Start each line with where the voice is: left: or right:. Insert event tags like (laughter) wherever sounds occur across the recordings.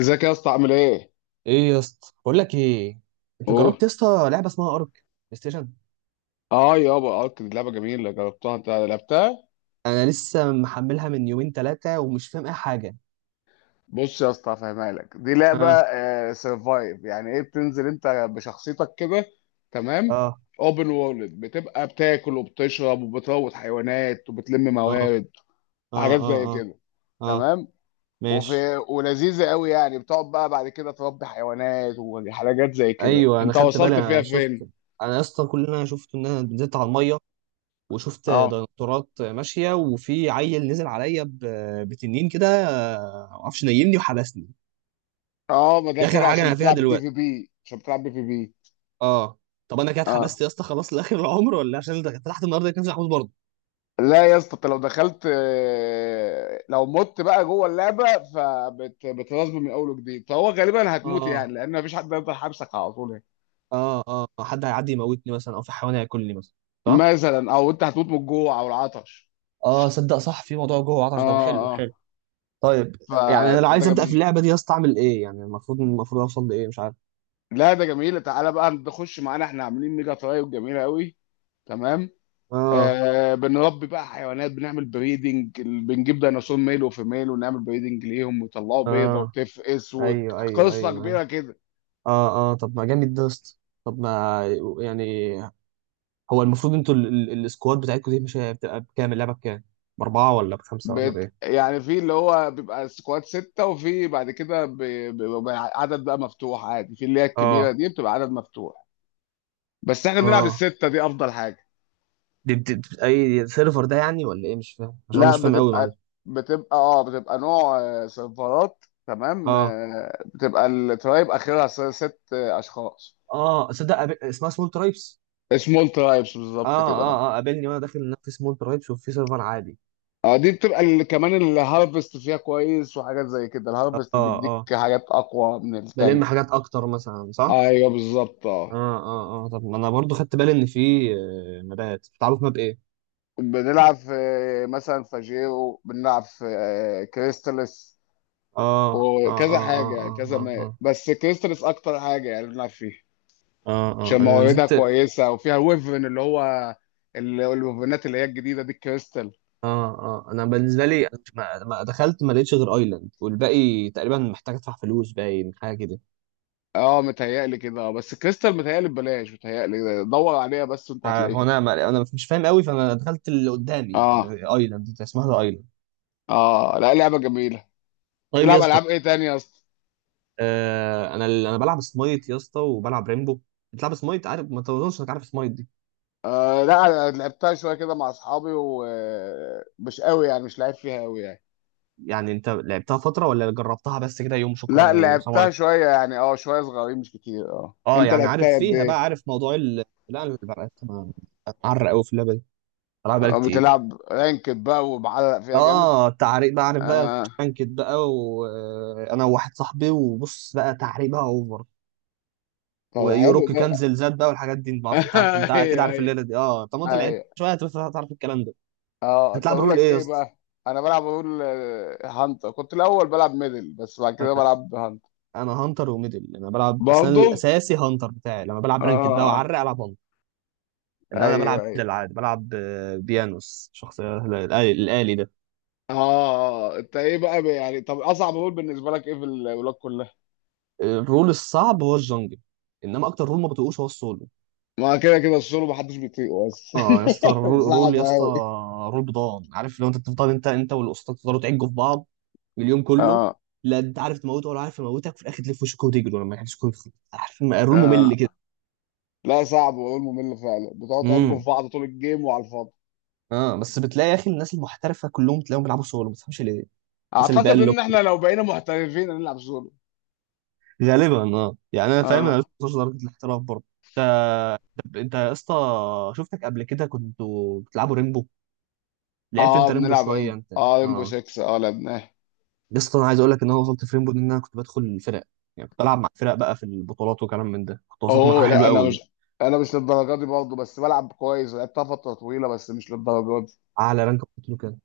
left: ازيك يا اسطى، عامل ايه؟
right: ايه يا اسطى، بقول لك ايه. انت
left: اوه.
right: جربت يا اسطى لعبه اسمها ارك؟ بلاي ستيشن.
left: اه يابا، ارك دي لعبه جميله، جربتها، انت لعبتها؟
right: انا لسه محملها من يومين ثلاثه ومش فاهم اي حاجه.
left: بص يا اسطى، هفهمها لك، دي لعبه
right: اه،
left: سرفايف، يعني ايه، بتنزل انت بشخصيتك كده، تمام؟
right: اه،
left: اوبن وورلد، بتبقى بتاكل وبتشرب وبتروض حيوانات وبتلم
right: اه،
left: موارد،
right: اه،
left: حاجات
right: اه،
left: زي
right: اه،
left: كده،
right: اه،
left: تمام؟
right: ماشي.
left: وفي ولذيذه قوي، يعني بتقعد بقى بعد كده تربي حيوانات وحاجات زي كده،
right: ايوه، انا
left: انت
right: خدت بالي،
left: وصلت فيها
right: انا شفت.
left: فين؟
right: انا يا اسطى كل اللي انا شفته، ان انا نزلت على الميه وشفت
left: اه
right: ديناصورات ماشيه، وفي عيل نزل عليا بتنين كده. ما اعرفش، نيمني وحبسني.
left: اه، ما ده
right: دي اخر
left: كده
right: حاجه
left: عشان
right: انا فيها
left: بتلعب بي
right: دلوقتي.
left: في بي،
right: اه. طب انا كده
left: اه.
right: اتحبست يا اسطى خلاص لاخر العمر؟ ولا عشان ده فتحت النهارده كان محبوس برضه؟
left: لا يا اسطى، انت لو دخلت، لو مت بقى جوه اللعبه فبتغصب من اول وجديد، فهو غالبا هتموت
right: اه،
left: يعني، لان مفيش حد يقدر حبسك على طول يعني،
right: اه، اه، حد هيعدي يموتني مثلا، او في حيوان هياكلني مثلا. صح.
left: مثلا، او انت هتموت من الجوع او العطش.
right: اه، صدق، صح، في موضوع جوه
left: اه
right: العطش ده، حلو
left: اه،
right: حلو. طيب. يعني انا لو
left: فده
right: عايز ابدا في
left: جميل.
right: اللعبه دي يا اسطى اعمل ايه؟ يعني المفروض اوصل لايه؟ مش عارف.
left: لا، ده جميل، تعالى بقى نخش معانا، احنا عاملين ميجا ترايب جميله قوي، تمام.
right: اه،
left: آه، بنربي بقى حيوانات، بنعمل بريدنج، بنجيب ديناصور ميل وفيميل ونعمل بريدنج ليهم ويطلعوا بيضه
right: اه،
left: وتفقس،
right: ايوه، ايوه،
left: وقصه
right: ايوه، ايوه.
left: كبيره كده.
right: اه، اه، طب ما جامد ده يا اسطى. طب ما يعني هو المفروض انتوا السكواد بتاعتكم دي مش هي- بتبقى بكام؟ اللعبه بكام؟ باربعه ولا بخمسه ولا بايه؟
left: يعني في اللي هو بيبقى سكواد ستة، وفي بعد كده بيبقى عدد بقى مفتوح عادي، في اللي هي الكبيرة
right: اه،
left: دي بتبقى عدد مفتوح، بس احنا بنلعب
right: اه.
left: الستة دي، أفضل حاجة.
right: دي اي سيرفر ده يعني ولا ايه؟ مش فاهم، عشان أنا
left: لا
right: مش فاهم قوي معايا.
left: بتبقى، بتبقى نوع سيرفرات، تمام.
right: اه،
left: بتبقى الترايب آخرها ست أشخاص.
right: اه، صدق، اسمها سمول ترايبس.
left: سمول ترايبس
right: اه،
left: بالظبط كده.
right: اه، اه، قابلني وانا داخل إنها في سمول ترايبس وفي سيرفر عادي.
left: اه، دي بتبقى كمان الهارفست فيها كويس، وحاجات زي كده،
right: اه،
left: الهارفست بيديك
right: اه،
left: حاجات أقوى من
right: بلم
left: التانية.
right: حاجات اكتر مثلا، صح؟
left: ايوه بالظبط
right: اه،
left: اه.
right: اه، اه، طب ما انا برضو خدت بالي ان في... مبات، بتعرف ماب ايه؟
left: بنلعب في، مثلا، فاجيرو، بنلعب في كريستالس
right: اه، اه،
left: وكذا
right: اه، اه،
left: حاجة
right: اه،
left: كذا،
right: اه.
left: ما
right: اه،
left: بس كريستالس أكتر حاجة يعني بنلعب فيها،
right: اه،
left: عشان
right: انا
left: مواردها
right: نزلت. اه
left: كويسة وفيها ويفرن، اللي هو الويفرنات اللي هي الجديدة دي، الكريستال.
right: اه. انا بالنسبه لي، أنا ما دخلت، ما لقيتش غير ايلاند، والباقي تقريبا محتاج ادفع فلوس، باين حاجه كده.
left: اه متهيألي كده، اه بس الكريستال متهيألي ببلاش، متهيألي دور عليها بس وانت هتلاقيها.
right: هو انا ما... انا مش فاهم قوي، فانا دخلت اللي قدامي.
left: اه
right: ايلاند، اسمها ده ايلاند.
left: اه، لا لعبة جميلة.
right: طيب يا
left: تلعب
right: اسطى.
left: ألعاب ايه تاني يا اسطى؟
right: انا انا بلعب سمايت يا اسطى، وبلعب ريمبو. بتلعب سمايت؟ عارف، ما تظنش انك عارف سمايت دي.
left: آه لا، أنا لعبتها شوية كده مع أصحابي، ومش قوي يعني، مش لعيب فيها قوي يعني.
right: يعني انت لعبتها فتره ولا جربتها بس كده يوم، شكرا
left: لا
right: وسلام
left: لعبتها
right: عليكم؟
left: شوية يعني، اه، شوية صغيرين مش كتير اه،
right: اه،
left: انت
right: يعني عارف
left: لعبتها قد
right: فيها بقى،
left: ايه؟
right: عارف موضوع لا، انا بقى معرق قوي في اللعبه دي، بلعب بقالي
left: اه
right: كتير.
left: بتلعب رانكد بقى ومعلق فيها جامد.
right: اه، تعريق بقى، عارف بقى.
left: اه،
right: بانكت بقى وانا وواحد صاحبي، وبص بقى، تعريق بقى اوفر.
left: طب حلو
right: ويوروك كان
left: ده.
right: زلزال بقى والحاجات دي، ما
left: (laughs)
right: اعرفش، انت عارف، انت اكيد
left: ايوه
right: عارف
left: ايوه
right: الليله دي. اه، طب ما انت لعبت
left: ايوه.
right: شويه هتعرف الكلام ده.
left: اه، طب
right: بتلعب
left: اقول
right: رول
left: لك
right: ايه يا
left: ايه
right: اسطى؟
left: بقى؟ انا بلعب، اقول، هانتر، كنت الاول بلعب ميدل، بس بعد كده بلعب هانتر.
right: انا هانتر وميدل انا بلعب، بس انا
left: برضه؟
right: الاساسي هانتر بتاعي لما بلعب رانكد بقى
left: اه.
right: وعرق العب هانتر. انما انا
left: ايوه
right: بلعب
left: ايوه
right: ميدل عادي، بلعب بيانوس، شخصيه الالي ده.
left: اه. انت ايه بقى، يعني، طب اصعب اقول بالنسبة لك ايه في الولاد كلها؟
right: الرول الصعب هو الجنجل. انما اكتر رول ما بتقوش هو السولو.
left: ما كده كده السولو محدش بيطيقه بس.
right: اه يا اسطى،
left: (laughs)
right: الرول
left: صعب
right: رول يا اسطى.
left: قوي.
right: رول بضان، عارف لو انت بتفضل انت والاسطى تفضلوا تعجوا في بعض اليوم كله.
left: اه
right: لا انت عارف تموته ولا عارف يموتك، في الاخر تلف وشك وتجروا لما يحدش كله يدخل. عارف الرول ممل
left: اه.
right: كده.
left: لا صعب والله، ممل فعلا، بتقعد تأجوا في
right: امم.
left: بعض طول الجيم وعلى الفاضي.
right: اه، بس بتلاقي يا اخي، الناس المحترفه كلهم تلاقيهم بيلعبوا سولو، ما تفهمش ليه. الناس اللي بقى،
left: اعتقد
right: اللي...
left: ان احنا لو بقينا محترفين هنلعب سولو.
right: غالبا، اه، يعني انا فاهم، انا
left: اه
right: لسه ما وصلتش لدرجه الاحتراف برضه. انت... طب انت يا اسطى، شفتك قبل كده كنتوا بتلعبوا ريمبو. لعبت
left: اه،
right: انت ريمبو
left: بنلعب
right: شويه،
left: ريمبو،
right: انت؟
left: اه ريمبو
right: اه
left: 6 اه لعبناه.
right: يا اسطى، انا عايز اقول لك ان انا وصلت في ريمبو دي ان انا كنت بدخل الفرق. يعني كنت بلعب مع الفرق بقى في البطولات وكلام من ده، كنت وصلت مرحله
left: اوه لا،
right: حلوه قوي.
left: انا مش للدرجه دي برضه، بس بلعب كويس، لعبتها فتره طويله، بس مش للدرجه دي.
right: اعلى رانك كنت له، كان...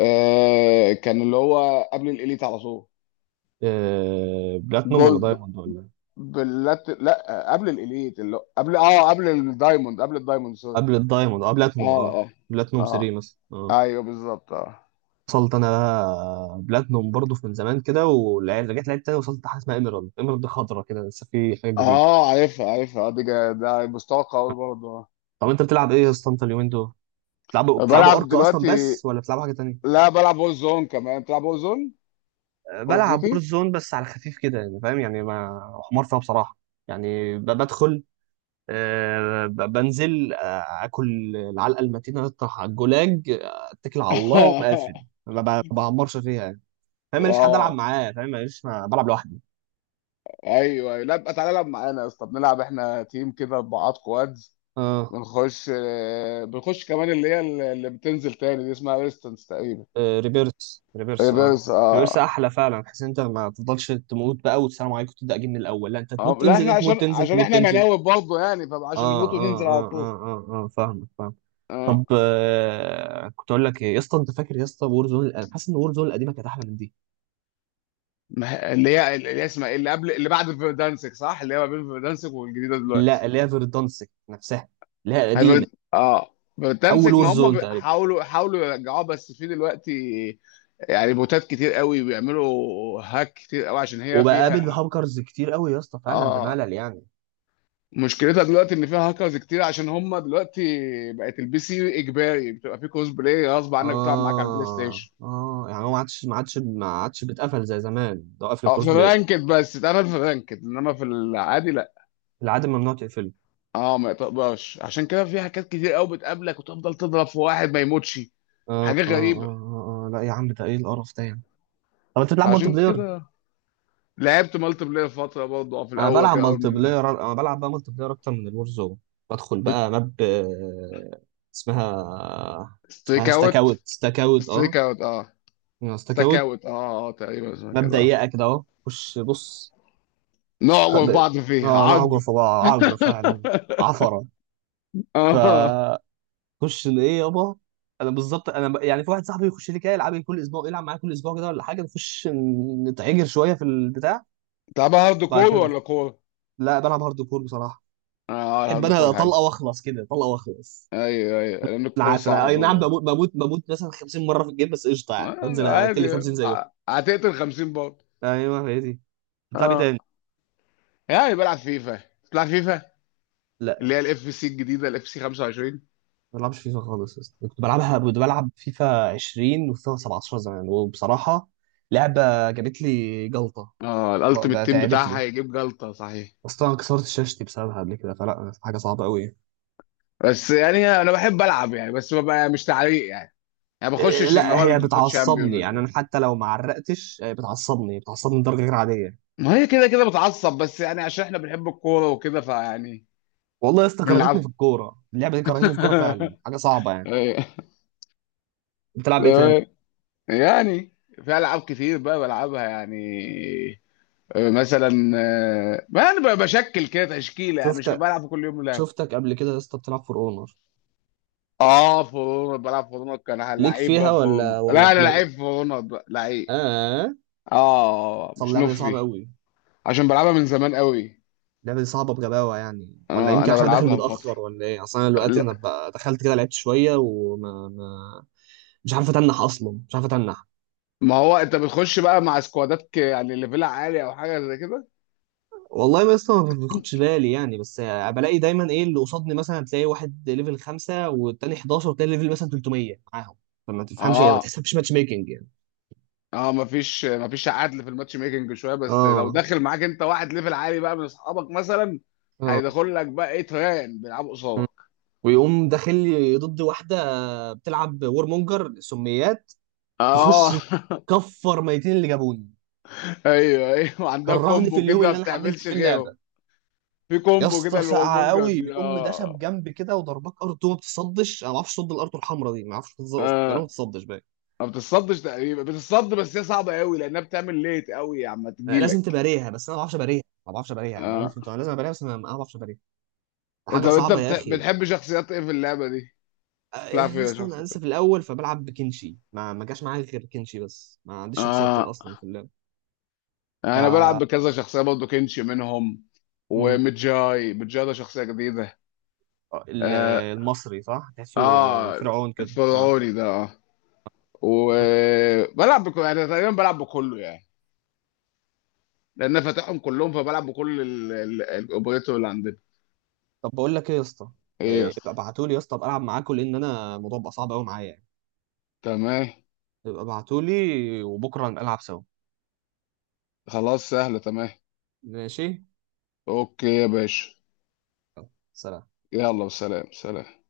left: آه، كان اللي هو قبل الاليت على طول.
right: بلاتنوم ولا
left: جولد.
right: دايموند ولا...
left: باللات لا، قبل الاليت اللي هو، قبل الدايموند، قبل الدايموند، سوري.
right: قبل الدايموند، اه، بلاتنوم، اه.
left: اه اه
right: بلاتنوم
left: اه.
right: 3 مثلا، اه.
left: ايوه بالظبط اه.
right: وصلت انا بقى بلاتنوم برضه من زمان كده، ورجعت لعبت تاني، وصلت حاجه اسمها ايميرالد، ايميرالد دي خضرا كده، لسه في حاجه جديده.
left: اه عارفها عارفها، ده مستوى قوي برضه.
right: طب انت بتلعب ايه يا اسطى انت اليومين دول؟ بتلعبوا
left: آه.
right: بتلعبوا
left: بلعب
right: ارك اصلا
left: دلوقتي،
right: بس، ولا بتلعبوا حاجه تانية؟
left: لا بلعب وور زون كمان، بتلعب وور زون كول اوف
right: بلعب وور
left: ديوتي؟
right: زون، بس على خفيف كده يعني، فاهم يعني، ما... حمار فيها بصراحه. يعني بدخل، بنزل، اكل العلقه المتينه، اطرح على الجولاج، اتكل على الله
left: (laughs)
right: ومقافل. ما بعمرش فيها يعني. فاهم، ماليش حد العب
left: اه
right: معاه، فاهم، ماليش، ما بلعب لوحدي.
left: ايوه. أيوة. لا بقى، تعالى العب معانا يا اسطى، بنلعب احنا تيم كده، اربعات كوادز.
right: اه.
left: بنخش كمان اللي هي اللي بتنزل تاني دي، اسمها ريستنس تقريبا،
right: ريبيرس،
left: تقريبا
right: اه.
left: بس
right: ريبيرس
left: اه.
right: احلى فعلا، بحيث ان انت ما تفضلش تموت بقى والسلام عليكم تبدا جيم من الاول. لا، انت
left: آه،
right: تموت
left: لا احنا
right: تنزل، تموت تنزل،
left: عشان
right: تموت
left: احنا
right: تنزل.
left: مناوب برضه يعني، فعشان
right: اه،
left: نموت
right: اه،
left: وننزل على
right: اه،
left: طول.
right: اه، اه، اه، فاهمك، فاهم.
left: آه.
right: طب، كنت اقول لك ايه يا اسطى. انت فاكر يا اسطى وور زون؟ انا حاسس ان وور زون القديمه كانت احلى من دي.
left: ما هي- اللي هي اسمها ايه، اللي قبل، اللي بعد فيردانسك صح، اللي هي ما بين فيردانسك والجديده
right: لا،
left: دلوقتي.
right: اللي هي فيردانسك نفسها، اللي هي
left: هي
right: القديمه،
left: فيرد- اه
right: اول
left: فيردانسك،
right: وور
left: ما هم
right: زون
left: بي-
right: تقريبا.
left: حاولوا يرجعوها بس في دلوقتي، يعني بوتات كتير قوي بيعملوا هاك كتير قوي عشان هي
right: وبقابل
left: فيها
right: هاكرز كتير قوي يا اسطى، فعلا ده
left: اه.
right: ملل يعني.
left: مشكلتها دلوقتي ان فيها هاكرز كتير، عشان هم دلوقتي بقت البي سي اجباري، بتبقى في كوز بلاي غصب عنك بتلعب معاك على البلاي
right: اه،
left: ستيشن.
right: اه، يعني هو ما عادش بيتقفل زي زمان، ده قفل
left: اه،
right: الكروس
left: في
right: بلاي.
left: الرانكد بس اتعمل، في الرانكد انما في العادي
right: العادم ممنوع تقفله.
left: اه ما تقدرش، عشان كده في حاجات كتير قوي بتقابلك وتفضل تضرب في واحد ما يموتش،
right: اه، اه،
left: حاجه
right: اه،
left: غريبه،
right: اه، لا يا عم، ده ايه القرف ده يعني؟ طب انت بتلعب مالتي
left: فعشان
right: بلاير؟
left: كده. لعبت مالتي بلاير فتره برضه، في
right: انا
left: الاول
right: بلعب
left: كده اول
right: مالتي
left: ما لعبت،
right: بلاير، انا بلعب بقى مالتي بلاير اكتر من الور زون. بدخل بقى ماب، اسمها...
left: ستريك
right: اسمها ستاك اوت،
left: اوت،
right: ستاك اوت، اه.
left: ستريك اوت اه،
right: ستاك
left: ستاك
right: اوت.
left: اوت، اه اه تقريبا اسمها
right: ماب
left: كده اه.
right: ضيقه كده، اهو، خش، بص. خ-
left: نعغر
right: ب-
left: بعض فيها
right: اه،
left: عج.
right: نعجر
left: (laughs)
right: في بعض، عجر فعلا. عفره.
left: اه.
right: فخش. ايه يابا. انا بالظبط انا يعني في واحد صاحبي يخش لي كده، يلعب كل اسبوع، يلعب معايا كل اسبوع كده ولا حاجه، نخش نتعجر شويه في البتاع.
left: تلعبها هارد
right: بعد
left: كور
right: كده
left: ولا كور؟
right: لا، بلعب هارد كور بصراحه.
left: اه
right: احب
left: الهارد كور
right: انا
left: حلو.
right: طلقه واخلص، كده طلقه واخلص.
left: ايوه ايوه، لان الكور
right: العافية،
left: صعب
right: اي نعم،
left: برضه.
right: بموت، بموت، بموت مثلا 50 مرة في الجيم، بس قشطة، يعني
left: آه
right: بنزل اتلي
left: عادي،
right: 50 زيهم.
left: هتقتل 50 برضه.
right: ايوه، هي دي. بتلعبي
left: اه،
right: تاني؟
left: يعني بلعب فيفا، بتلعب فيفا؟ اللي
right: لا،
left: هي الاف سي الجديده، الاف سي 25.
right: ما بلعبش فيفا خالص يا اسطى. كنت بلعبها، كنت بلعب فيفا 20 وفيفا 17 زمان، وبصراحة لعبة جابت لي جلطة.
left: اه
right: والله
left: الالتيميت
right: بقى
left: تيم
right: تعبت
left: بتاعها
right: لي.
left: هيجيب جلطه صحيح.
right: اصلا انا كسرت شاشتي بسببها قبل كده، فلا، حاجة صعبة قوي.
left: بس يعني انا بحب العب يعني، بس ببقى مش تعليق يعني، يعني ما بخشش اللي
right: لا،
left: هو
right: هي
left: الفوت شامبيون
right: بتعصبني
left: ولا
right: يعني، انا
left: حاجه.
right: حتى لو ما عرقتش بتعصبني لدرجة غير عادية.
left: ما هي كده كده بتعصب، بس يعني عشان احنا بنحب الكوره وكده فيعني،
right: والله يا اسطى كرهتني
left: بنلعب.
right: في الكورة اللعبة دي، كرهتني في الكورة فعلا،
left: (laughs)
right: حاجة صعبة يعني.
left: أيوة.
right: بتلعب ايه تاني؟
left: تمام. يعني في العاب كتير بقى بلعبها يعني، مثلا، ما انا بشكل كده تشكيله يعني، مش
right: شفت...
left: بلعب كل يوم لعب.
right: شفتك قبل كده يا اسطى بتلعب فور اونر.
left: اه فرونا، بلعب فرونا، كان
right: ليك
left: لعيب
right: فيها
left: بقى في فرونا،
right: ولا
left: لا انا لعيب
right: كلاد؟
left: في فرونا، لعيب.
right: اه،
left: اه
right: صل
left: مش
right: اللعبه دي صعبه
left: نفري،
right: قوي.
left: عشان بلعبها من زمان قوي.
right: اللعبه دي صعبه بغباوه يعني، ولا
left: اه
right: يمكن
left: انا
right: عشان أنا داخل
left: بلعبها من فتره.
right: متاخر ولا ايه. اصل انا دلوقتي
left: لا،
right: انا بقى دخلت كده لعبت شويه وما ما مش عارف اتنح اصلا، مش عارف اتنح.
left: ما هو انت بتخش بقى مع سكوادات يعني ليفلها عالي او حاجه زي كده.
right: والله ما، لسه ما باخدش بالي يعني، بس بلاقي دايما ايه اللي قصادني، مثلا تلاقي واحد ليفل 5 والتاني 11، وتلاقي ليفل مثلا 300 معاهم. فما تفهمش، هي ما
left: اه
right: تحسبش ماتش ميكنج يعني.
left: اه، مفيش عدل في الماتش ميكنج شويه، بس لو
right: اه،
left: داخل معاك انت واحد ليفل عالي بقى من اصحابك مثلا،
right: اه.
left: هيدخل لك بقى ايه، تران بيلعبوا
right: مم.
left: قصادك.
right: ويقوم داخل لي ضد واحده. بتلعب وورمونجر سميات، تخش،
left: اه. (laughs)
right: تكفر ميتين اللي جابوني.
left: ايوه ايوه، وعندها
right: كرهني في
left: كومبو
right: اليوم
left: كده
right: اللي
left: ما
right: انا حملت
left: بتعملش
right: فيه
left: غيره،
right: اللعبه.
left: في
right: يا
left: كومبو كده
right: اسطى
left: اللي هو
right: ساقعه
left: المانجا
right: قوي،
left: دي
right: بتقوم داشه
left: اه.
right: بجنب كده وضربك ار2، ما بتصدش، انا ما بعرفش اصد الار2 الحمراء دي، ما بعرفش اصد يعني، ما
left: اه
right: بتصدش بقى.
left: ما بتتصدش تقريبا، بتتصد بس هي صعبه قوي، لانها بتعمل ليت قوي عما
right: أنا لازم
left: تجيلك.
right: تباريها بس انا ما بعرفش اباريها، ما بعرفش اباريها يعني. انا
left: اه،
right: عارف انتوا أنا لازم اباريها بس انا ما بعرفش اباريها.
left: طب
right: حاجه
left: انت
right: صعبه يا اخي.
left: بتحب شخصيات ايه في اللعبه دي؟ بتلعب
right: يا
left: فيها
right: اسطى انا
left: شخصيات
right: لسه في
left: ايه؟
right: الاول، فبلعب بكنشي، ما جاش معايا غير كنشي بس، ما عنديش شخصيات تانية
left: اه،
right: اصلا في اللعبه. ف...
left: انا بلعب بكذا شخصيه برضه، كنشي منهم،
right: مم.
left: ومتجاي، متجاي ده شخصيه جديده.
right: ال-
left: اه،
right: المصري، صح، تحسه
left: آه
right: فرعون كده، اه.
left: الفرعوني ده اه، وبلعب بكل يعني، تقريبا بلعب بكله يعني، لان أنا فاتحهم كلهم، فبلعب بكل الاوبريتور اللي عندنا.
right: طب بقول لك ايه يا اسطى.
left: ايه.
right: ابقى ابعتولي يا اسطى ابقى العب معاكم، لان انا الموضوع بقى صعب قوي معايا يعني.
left: تمام.
right: ابقى ابعتولي وبكره نبقى نلعب سوا.
left: خلاص سهلة. تمام.
right: ماشي.
left: اوكي يا باشا.
right: سلام.
left: يلا سلام سلام.